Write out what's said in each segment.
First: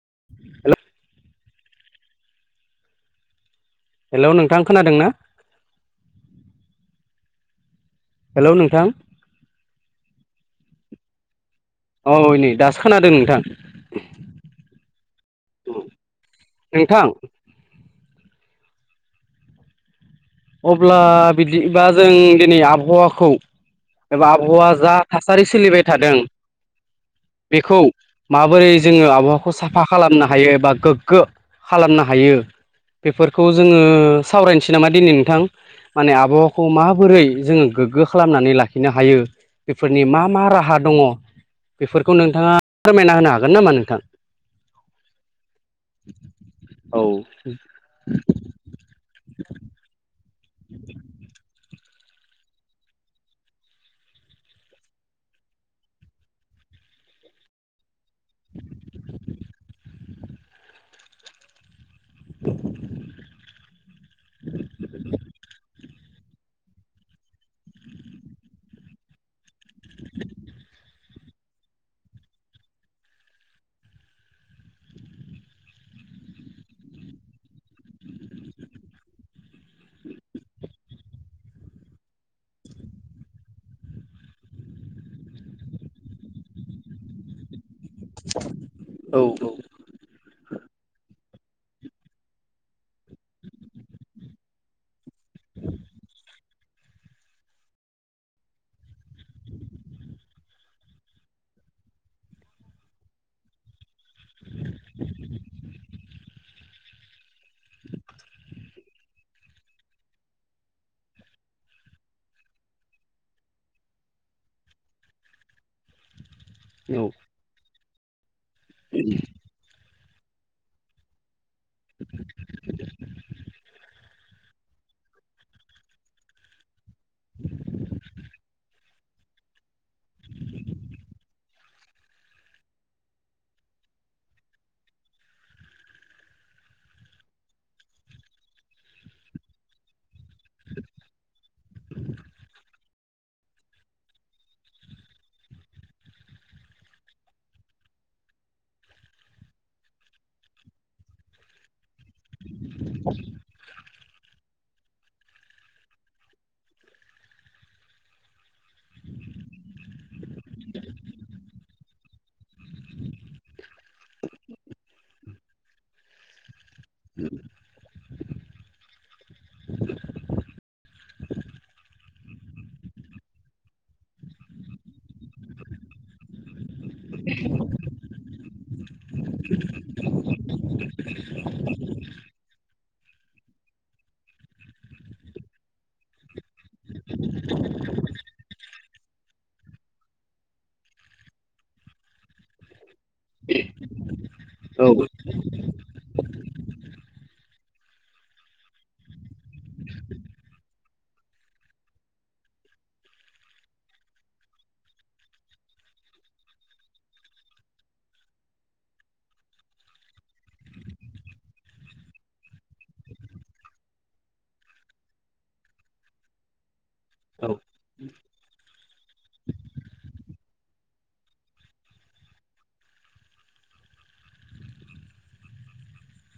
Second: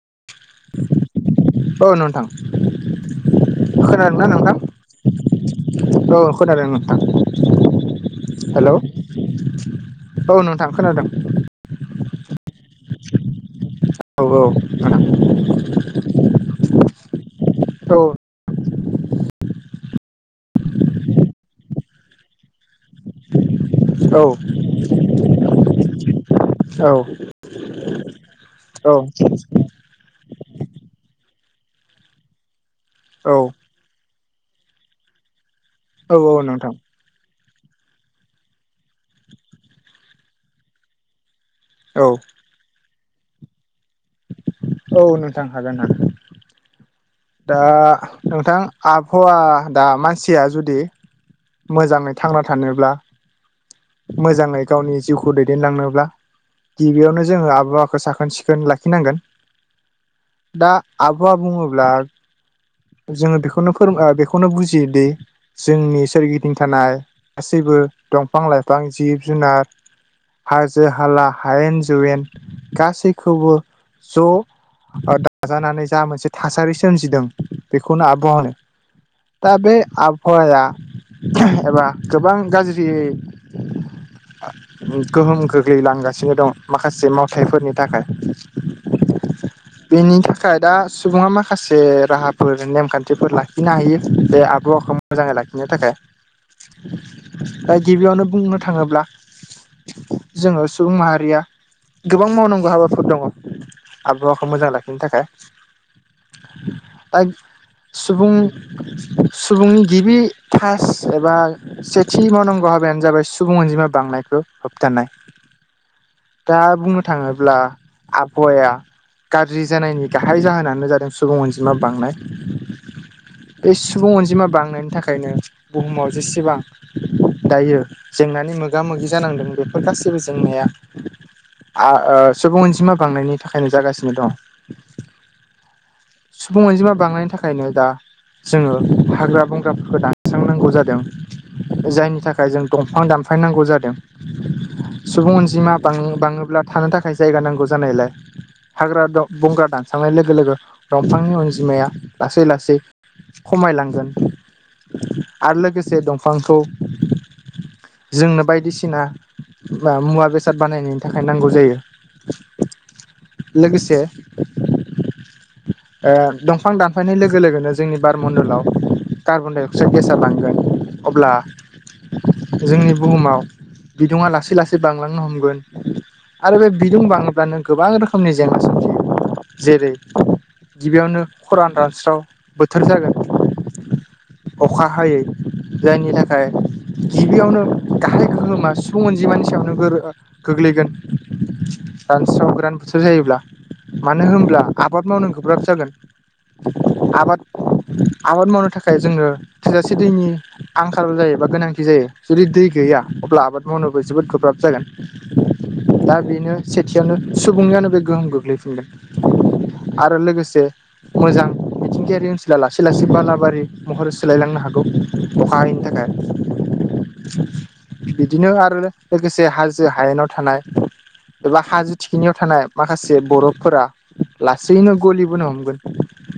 [unintelligible] औ नोंथां खोनादों ना हेलौ नोंथां? खोनादों ना औ खोनादों नोंथां हेलौ औ नोंथां खोनादों। औइ नै दासो खोनादों नोंथां। औ औ गोनां नोंथां औ अब्ला बिदिबा जों दिनै आबहावाखौ नोंथां औ एबा आबहावा जा थासारि सोलिबाय थादों। औ बेखौ माबोरै जोङो आबहावाखौ साफा खालामनो हायो एबा गोग्गो खालामनो हायो औ बेफोरखौ जोङो सावरायनोसै नामा दिनै नोंथां माने औ औ आबहावाखौ नोंथां मा बोरै जोङो गोग्गो खालामनानै लाखिनो हायो बेफोरनि मा मा राहा दङ? औ बेफोरखौ नोंथाङा फोरमायना होनो हागोन नामा नोंथां? औ नोंथां हागोन नागोन। औ दा नोंथां आबहावा दा मानसिया जुदि मोजाङै थांना थानोब्ला मोजाङै गावनि जिउखौ दैदेनलांनोब्ला गिबियावनो जोङो आबहावाखौ साखोन सिखोन लाखिनांगोन। दा आबहावा बुङोब्ला [inaudible] जोङो बेखौनो फोर ओ बेखौनो बुजियो दि जोंनि सोरगिदिं थानाय गासैबो दंफां लाइफां जिब जुनार हाजो हाला हायेन जौवेन गासैखौबो ज' ओदाजानानै जा मोनसे थासारि सो सोमजिदों बेखौनो आबहावा होनो दा बे आबहावाया एबा गोबां गाज्रि गोहोम गोग्लैलांगासिनो दं माखासे मावथायफोरनि थाखाय औ बेनि थाखाय दा सुबुङा माख खासे राहाफोर नेमखान्थिफोर लाखिनो हायो बे आबहावाखौ मोजाङै लाखिनो थाखाय दा गिबियावनो बुंनो थाङोब्ला जोङो सुबुं माहारिया गोबां मावनांगौ हाबाफोर दङ आबहावाखौ मोजां लाखिनो थाखाय दाइग सुबुं सुबुंनि गिबि थास एबा सेथि मावनांगौ हाबायानो जाबाय सुबुं अनजिमा बांनायखौ होबथानाय दा बुंनो थांङोब्ला आबहावाया गाज्रि जानायनि गाहाय जाहोनानो जादों सुबुं अनजिमा बांनाय बे सुबुं अनजिमा बांनायनि थाखायनो बुहुमाव जेसेबां दायो जेंनानि मोगा मोगि जानांदों बे बेफोर गासिबो जेंनाया आ ओ सुबुं अनजिमा बांनायनि थाखायनो जागासिनो दं सुबुं अनजिमा बांनायनि थाखायनो दा जोंङो हाग्रा बंग्राफोरखौ दानस्रांनांगौ जादों जायनि थाखाय जों दंफां दानफाय नांगौ जादों सुबुं अनजिमा बां बांङोब्ला थानो थाखाय जायगा नांगौ जानायलाय हाग्रा द बंग्रा दानस्रांनाय लोगो लोगो दंफांनि अनजिमाया लासै लासै खमायलांगोन आरो लोगोसे दंफांखौ जोंनो बायदिसिना मुवा बेसाद बानायनायनि थाखाय नांगौ जायो । लोगोसे ओ दंफां दानफायनाय लोगो लोगोनो जोंनि बारमणडलाव कार्बन डाइ अक्साइड गेस आ बांगोन अब्ला जोंनि बुहुमाव बिदुङा लासै लासै बांलांनो हमगोन। आरो बे बिदुं बांङोब्लानो गोबां रोखोमनि जेंना सोमजियो जेरै - गिबियावनो खरान रानस्राव बोथोर जागोन अखा हायै- जायनि थाखाय गिबियावनो गाहाय गोहोमा सुबुं अनजिमानि सायावनो गोर ओ गोग्लैगोन रानस्राव गोरान बोथोर जायोब्ला । मानो होनब्ला औ आबाद मावनो गोब्राब जागोन। आबाद आबाद मावनो थाखाय जोंनो थोजासे दैनि- आंखाल जायोबा गोनांथि जायो जुदि दै गैया अब्ला आबाद मावनोबो जोबोद गोब्राब जागोन दा बेनो सेथियावनो सुबुंनियावनो बे गोहोम गोग्लैफिनगोन आरो लोगोसे मोजां मिथिंगायारि ओनसोला लासै लासै बालाबारि महरै सोलायलांनो हागौ अखा हायैनि थाखाय औ बिदिनो आरो लोगोसे हाजो हायेनाव थानाय एबा हाजो थिखिनियाव थानाय माखासे बर'बफोरा लासैनो गलिबोनो हमगोन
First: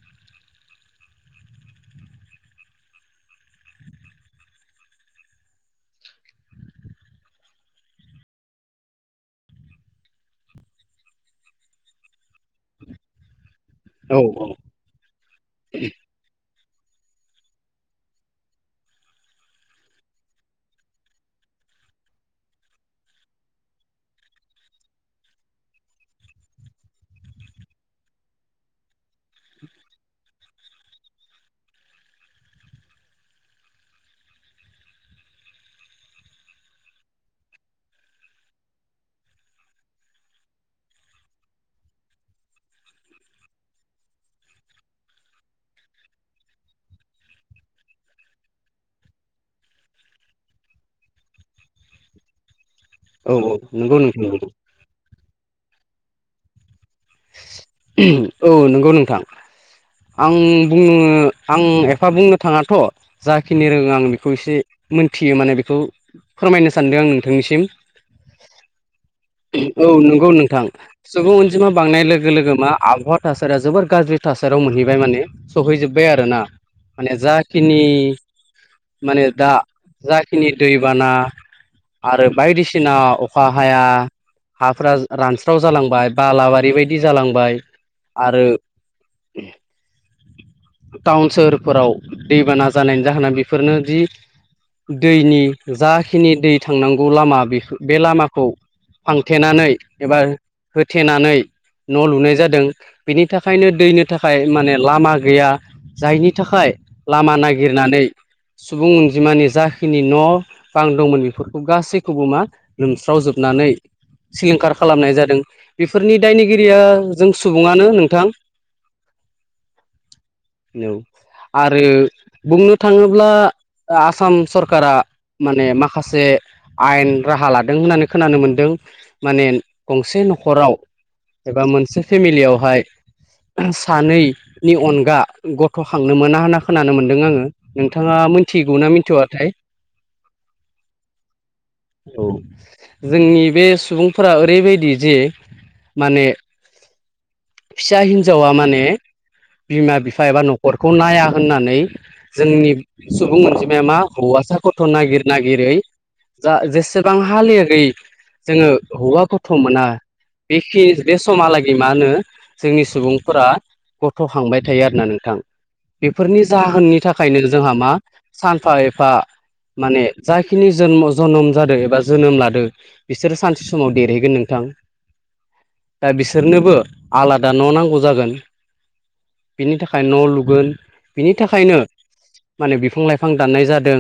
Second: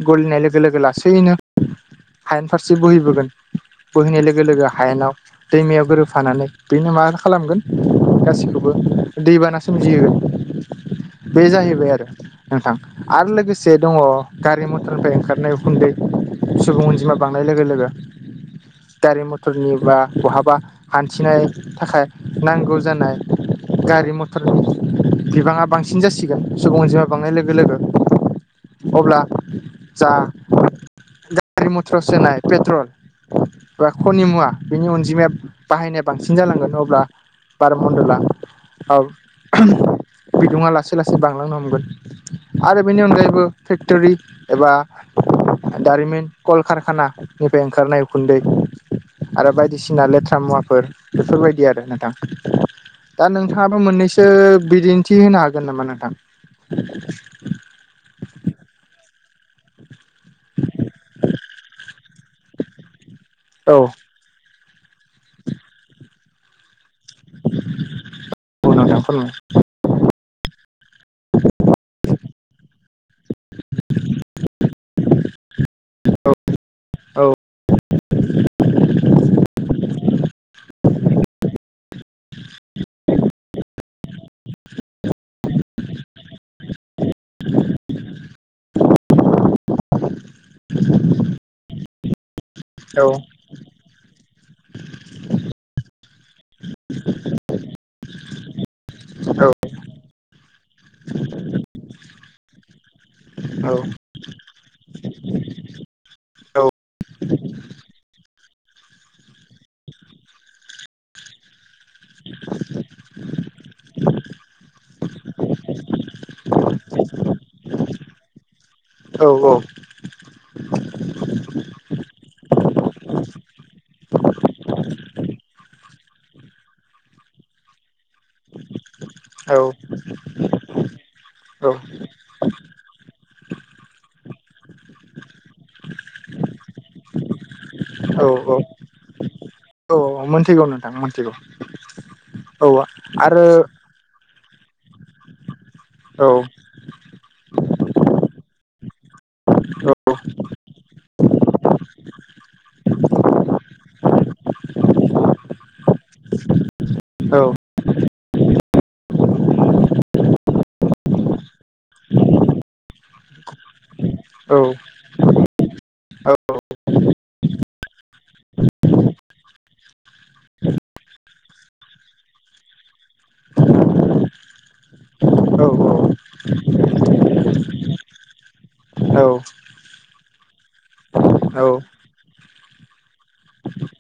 गलिनाय लोगो लोगो लासैनो हायेन फारसे बोहैबोगोन बोहैनाय लोगो लोगो हायेनाव दैमायाव गोरोबफानानै बेनो मा खालामगोन गासिखौबो दैबाना सोमजियो बे जाहैबाय आरो नोंथां आरो लोगोसे दङ औ गारि मथ हटनिफ्राय ओंखारनाय उखुन्दै सुबुं अनजिमा बांनाय लोगो लोगो गारि मथरनि बा बहाबा- हान्थिनाय थाखाय नांगौ जानाय - गारि मथरनि बिबाङा बांसिन जासिगोन सुबुं जमा बांनाय लोगो लोगो। अब्ला जा गारि मटर सोनाइ पेट्रल एबा खनि मुवा बेनि अनजिमाया बाहायनाया बांसिन जालांगोन अब्ला बार मन्दला बिदुङा लासै लासै बांलांनो हमगोन- आरो बेनि अनगायैबो फेक्ट'रि एबा दारिमिन कलकारखानानिफ्राय ओंखारनाय उखुन्दै आरो बायदिसिना लेथ्रा मुवाफोर बेफोरबायदि आरो नोंथां दा औ नोंथाङाबो नंगौ नोंथां मोननैसो नंगौ बिदिन्थि होनो हागोन नामा नोंथां? औ नोंगौ नोंथां आं बुंङो आं एफा बुंनो थाङाथ' जाखिनि औ रोङो आं बिख खौ एसे मोनथियो माने बेखौ फोरमायनो सानदों आं नोंथांनिसिम औ नोंथां फोरमाइनो हागोन। औ नंगौ नोंथां। सुबुं अनजिमा बांनाय लोगो लोगो मा आबहावा थासारिया जोबोर गाज्रि थासारियाव मोनहैबाय माने- सहैजोब्बाय आरोना माने औ जाखिनि माने दा जाखिनि दैबाना आरो बायदिसिना अखा हाया हाफोरा रानस्राव जालांबाय बालाबारि बायदि जालांबाय आरो [unintelligible] [inaudible] टाउन सोहोरफोराव दैबाना औ जानायनि जाहोना बेफोरनो जि दैनि जाखिनि दै थांनांगौ लामा बेफु बे लामाखौ औ फांथेनानै एबा होथेनानै न' लुनाय जादों बेनि थाखायनो दैनो थाखाय माने लामा गैया जायनि थाखाय लामा नागिरनानै सुबुं अनजिमानि जाखिनि न' बां दंमोन बेफोरखौ गासै खौबो मा लोमस्रावजोबनानै सिलिंखार खालामनाय जादों बेफोरनि दायनिगिरिया जों सुबुङानो नोंथां औ-औ नौ आरो बुंनो थाङोब्ला आसाम सरकारा माने माखासे आयेन राहा लादों होननानै खोनानो मोनदों। माने गंसे न'खराव एबा मोनसे फेमिलियावहाय सानैनि अनगा गथ'खांनो मोना होनना खोनानो मोनदों आङो नोंथाङा औ औ मिथिगौ ना मिथिवाथाय? औ मोनथिगौ नोंथां मोनथिगौ औ औ जोंनि आरो बे सुबुंफोरा ओरैबायदि जे माने फिसा हिनजावा माने बिमा बिफा एबा न'खरखौ नाया होननानै जोंनि सुबुं अनजिमाया मा हौवासा गथ' नागिर नागिरै जा जेसेबां हालेगै जोङो हौवा गथ' मोना बेखि बे समहालागै मा होनो जोंनि सुबुंफोरा गथ' खांबाय थायो आरो ना नोंथां । बेफोरनि जाहोननि थाखायनो जोंहा मा सानफा एफा माने जाखिनि जोनम' जोनम जादो एबा जोनोम लादो। बिसोर सानसे समाव देरहैगोन नोंथां। दा बिसोरनोबो आलादा न' नांगौ जागोन। बिनि थाखाय न' लुगोन बिनि थाखायनो माने बिफां लाइफां दाननाय जादों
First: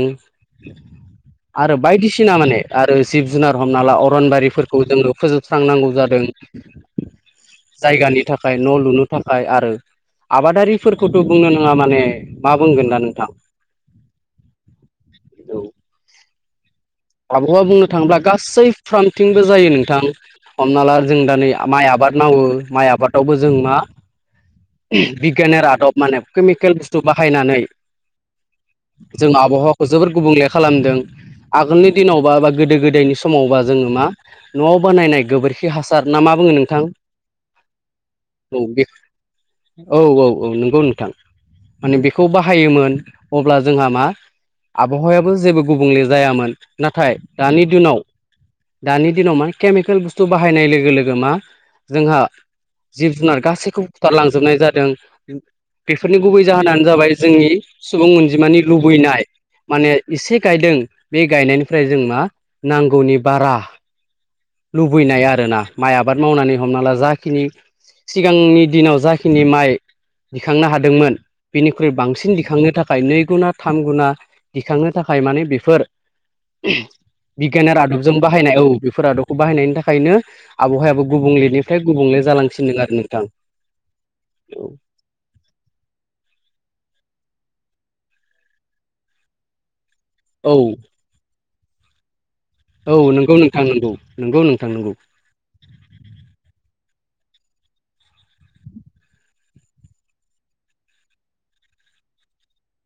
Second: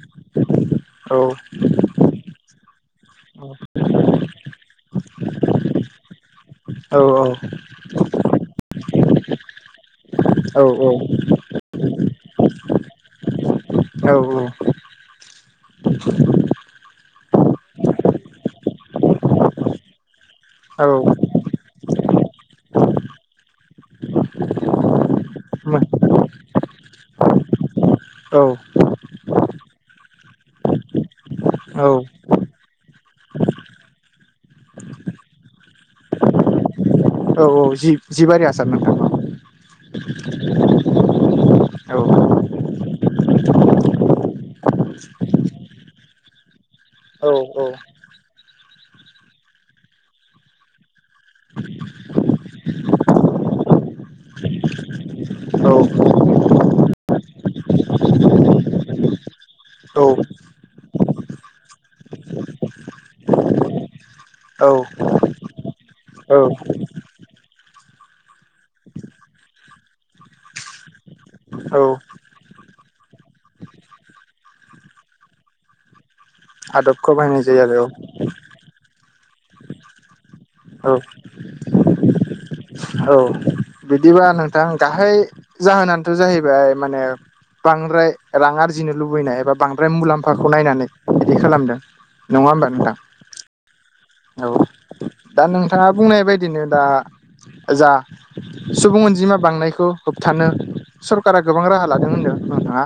आरो बायदिसिना माने आरो जिब जुनार हमना ला अरनबारिफोरखौ जोङो फोजोबस्रांनांगौ जादों औ औ । जायगानि थाखाय न' लुनो थाखाय आरो आबादारिफोरखौथ' बुंनो नङा माने मा बुंगोन दा नोंथां औ औ । आबहौआ बुंनो थाङोब्ला गासै फार्मथिंबो जायो नोंथां हमना ला जों दा नै माइ आबाद मावो माइ आबादावबो जों मा बिगियानेर आदब माने केमिकेल बुस्थु बाहायनानै जों आबहावाखौ जोबोर गुबुंले खालामदों आगोलनि दिनावबा बा गोदो गोदायनि समावबा जोङो मा न'आव बोनायनाय गोबोरखि हासार ना मा बुङो नोंथां? औ औ जि जिबारि आसार नोंथां । औ-औ-औ नंगौ नोंथां । माने औ बेखौ बाहायोमोन अब्ला जोंहा मा आबहावायाबो जेबो गुबुंले जायामोन नाथाय औ दानि दोनाव दानि दिनाव मा केमिकेल बुस्थु बाहायनाय लोगो लोगो मा जोंहा जिब जुनार गासैखौबो बुथारलांजोबनाय जादों बेफोरनि गुबै जाहोनानो जाबाय जोंनि सुबुं अनजिमानि लुबैनाय माने एसे गायदों बे गायनायनिफ्राय जों मा नांगौनि बारा औ लुबैनाय आरोना माइ आबाद औ मावनानै हमना ला जाखिनि सिगांनि दिनाव जाखिनि माइ दिखांनो हादोंमोन बेनिख्रुइ औ बांसिन दिखांनो थाखाय नै गुना थाम गुना दिखांनो थाखाय माने बेफोर आदबखौ बाहायनाय जायो बिगियान आरो आदब नाय औ बेफोर आदबखौ बाहायनायनि थाखायनो औ आबहावायाबो गुबुंलेनिफ्राय गुबुंले जालांसिनदों आरो औ नोंथां बिदिबा नोंथां गाहाय जाहोनानोथ' जाहैबाय माने बांद्राय रां आरजिनो लुबैनाय एबा बांद्राय मुलाम्फा आफाखौ औ नायनानै बिदि खालामदों नङा होमबा औ नोंथां नोंगौ नोंथां नंगौ नोंगौ औ नोंथां नंगौ दा नोंथाङा बुंनाय बायदिनो दा जा सुबुं अनजिमा बांनायखौ होबथानो सरकारा गोबां राहा लादों होनदों नोंथाङा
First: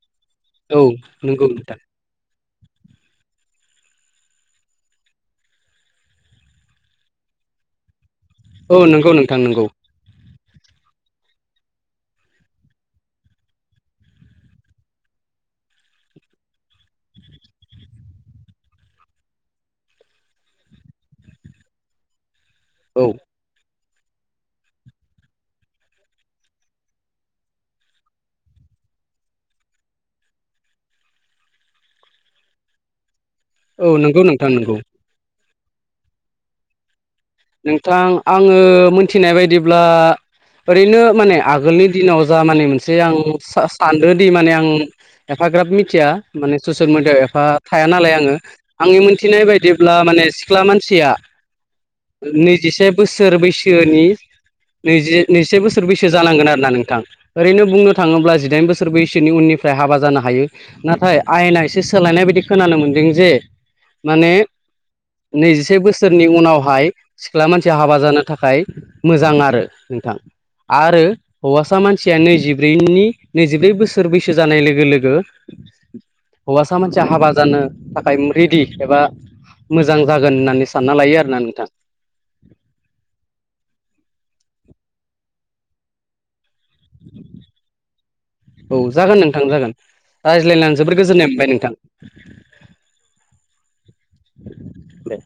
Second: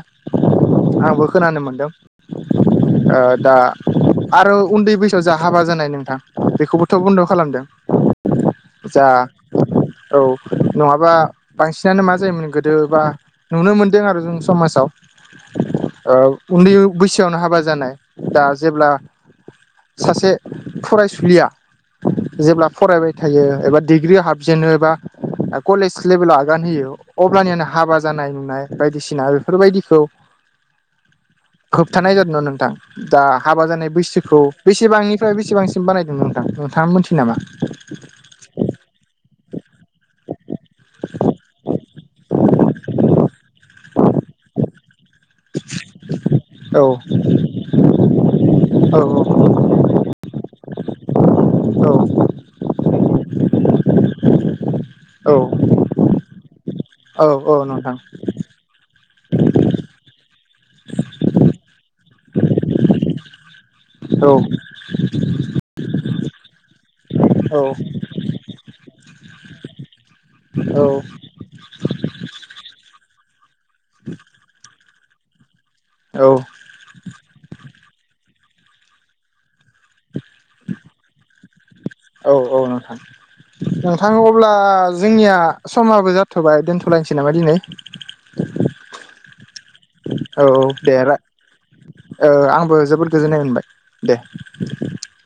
औ आंबो नंगौ खोनानो नोंथां मोनदों ओ दा आरो उन्दै बैसोआव जा हाबा जानाय नो थां बेखौबोथ' बन्द' खालामदों औ जा नोंगौ नोंथां नोंगौ औ नङाबा बांसिनानो मा जायोमोन गोदो बा नुनो मोनदों आरो जों समाजाव उन्दै बैसोआवनो हाबा जानाय दा जेब्ला सासे फरायसुलिया जेब्ला औ फरायबाय थायो एबा दिडिग्रियाव हाबजेनोबा कलेज लेभेलाव आगान होयो अब्लानियानो हाबा जानाय नुनाय बायदिसिना बेफोरबायदिखौ होबथानाय जादोंमोन नोंथां दा हाबा जानाय औ नंगौ बैसोखौ नोंथां नंगौ बेसेबांनिफ्राय बेसेबांसिम बानायदोंमोन नोंथां नोंथाङा मोनथियो नामा? नोंथां आङो मिथिनाय बायदिब्ला ओरैनो माने आगोलनि दिनाव जा माने मोनसे आं सानदों दि माने आं एफाग्राब मिथिया माने औ ससियेल मिडियाआव एफा थाया नालाय आङो आंनि औ औ मिथिनाय बायदि ब्ला माने सिख्ला मानसिया औ नैजिसे बोसोर बैसोनि नैजि औ नैजिसे बोसोर बैसो जानांगोन आरोना नों थां औ औ ओरैनो बुंनो नोंथां थाङोब्ला जिदाइन बोसोर बैसोनि उननिफ्राय हाबा जानो हायो नाथाय आयेना एसे सोलायनाय बायदि खोनानो मोनदों जे माने औ नैजिसे बोसोरनि उनावहाय सिख्ला औ मानसिया हाबा जानो थाखाय मोजां आरो नोंथां आरो हौवासा मानसिया नैजिब्रैनि नैजिब्रै बोसोर बैसो जानाय लोगो लोगो औ हौवासा मानसिया हाबा जानो थाखाय रेडि एबा मोजां जागोन होननानै सानना लायो आरोना नोंथां औ औ नोंथां नोंथां अब्ला जोंनिया समाबो जाथ'बाय दोन्थ'लायनोसै नामा दिनै [inaudible] औ जागोन नोंथां जागोन औ औ रायज्लायनानै दे जोबोद रा गोजोननाय मोनबाय नोंथां ओ आंबो जोबोद गोजोननाय मोनबाय दे दे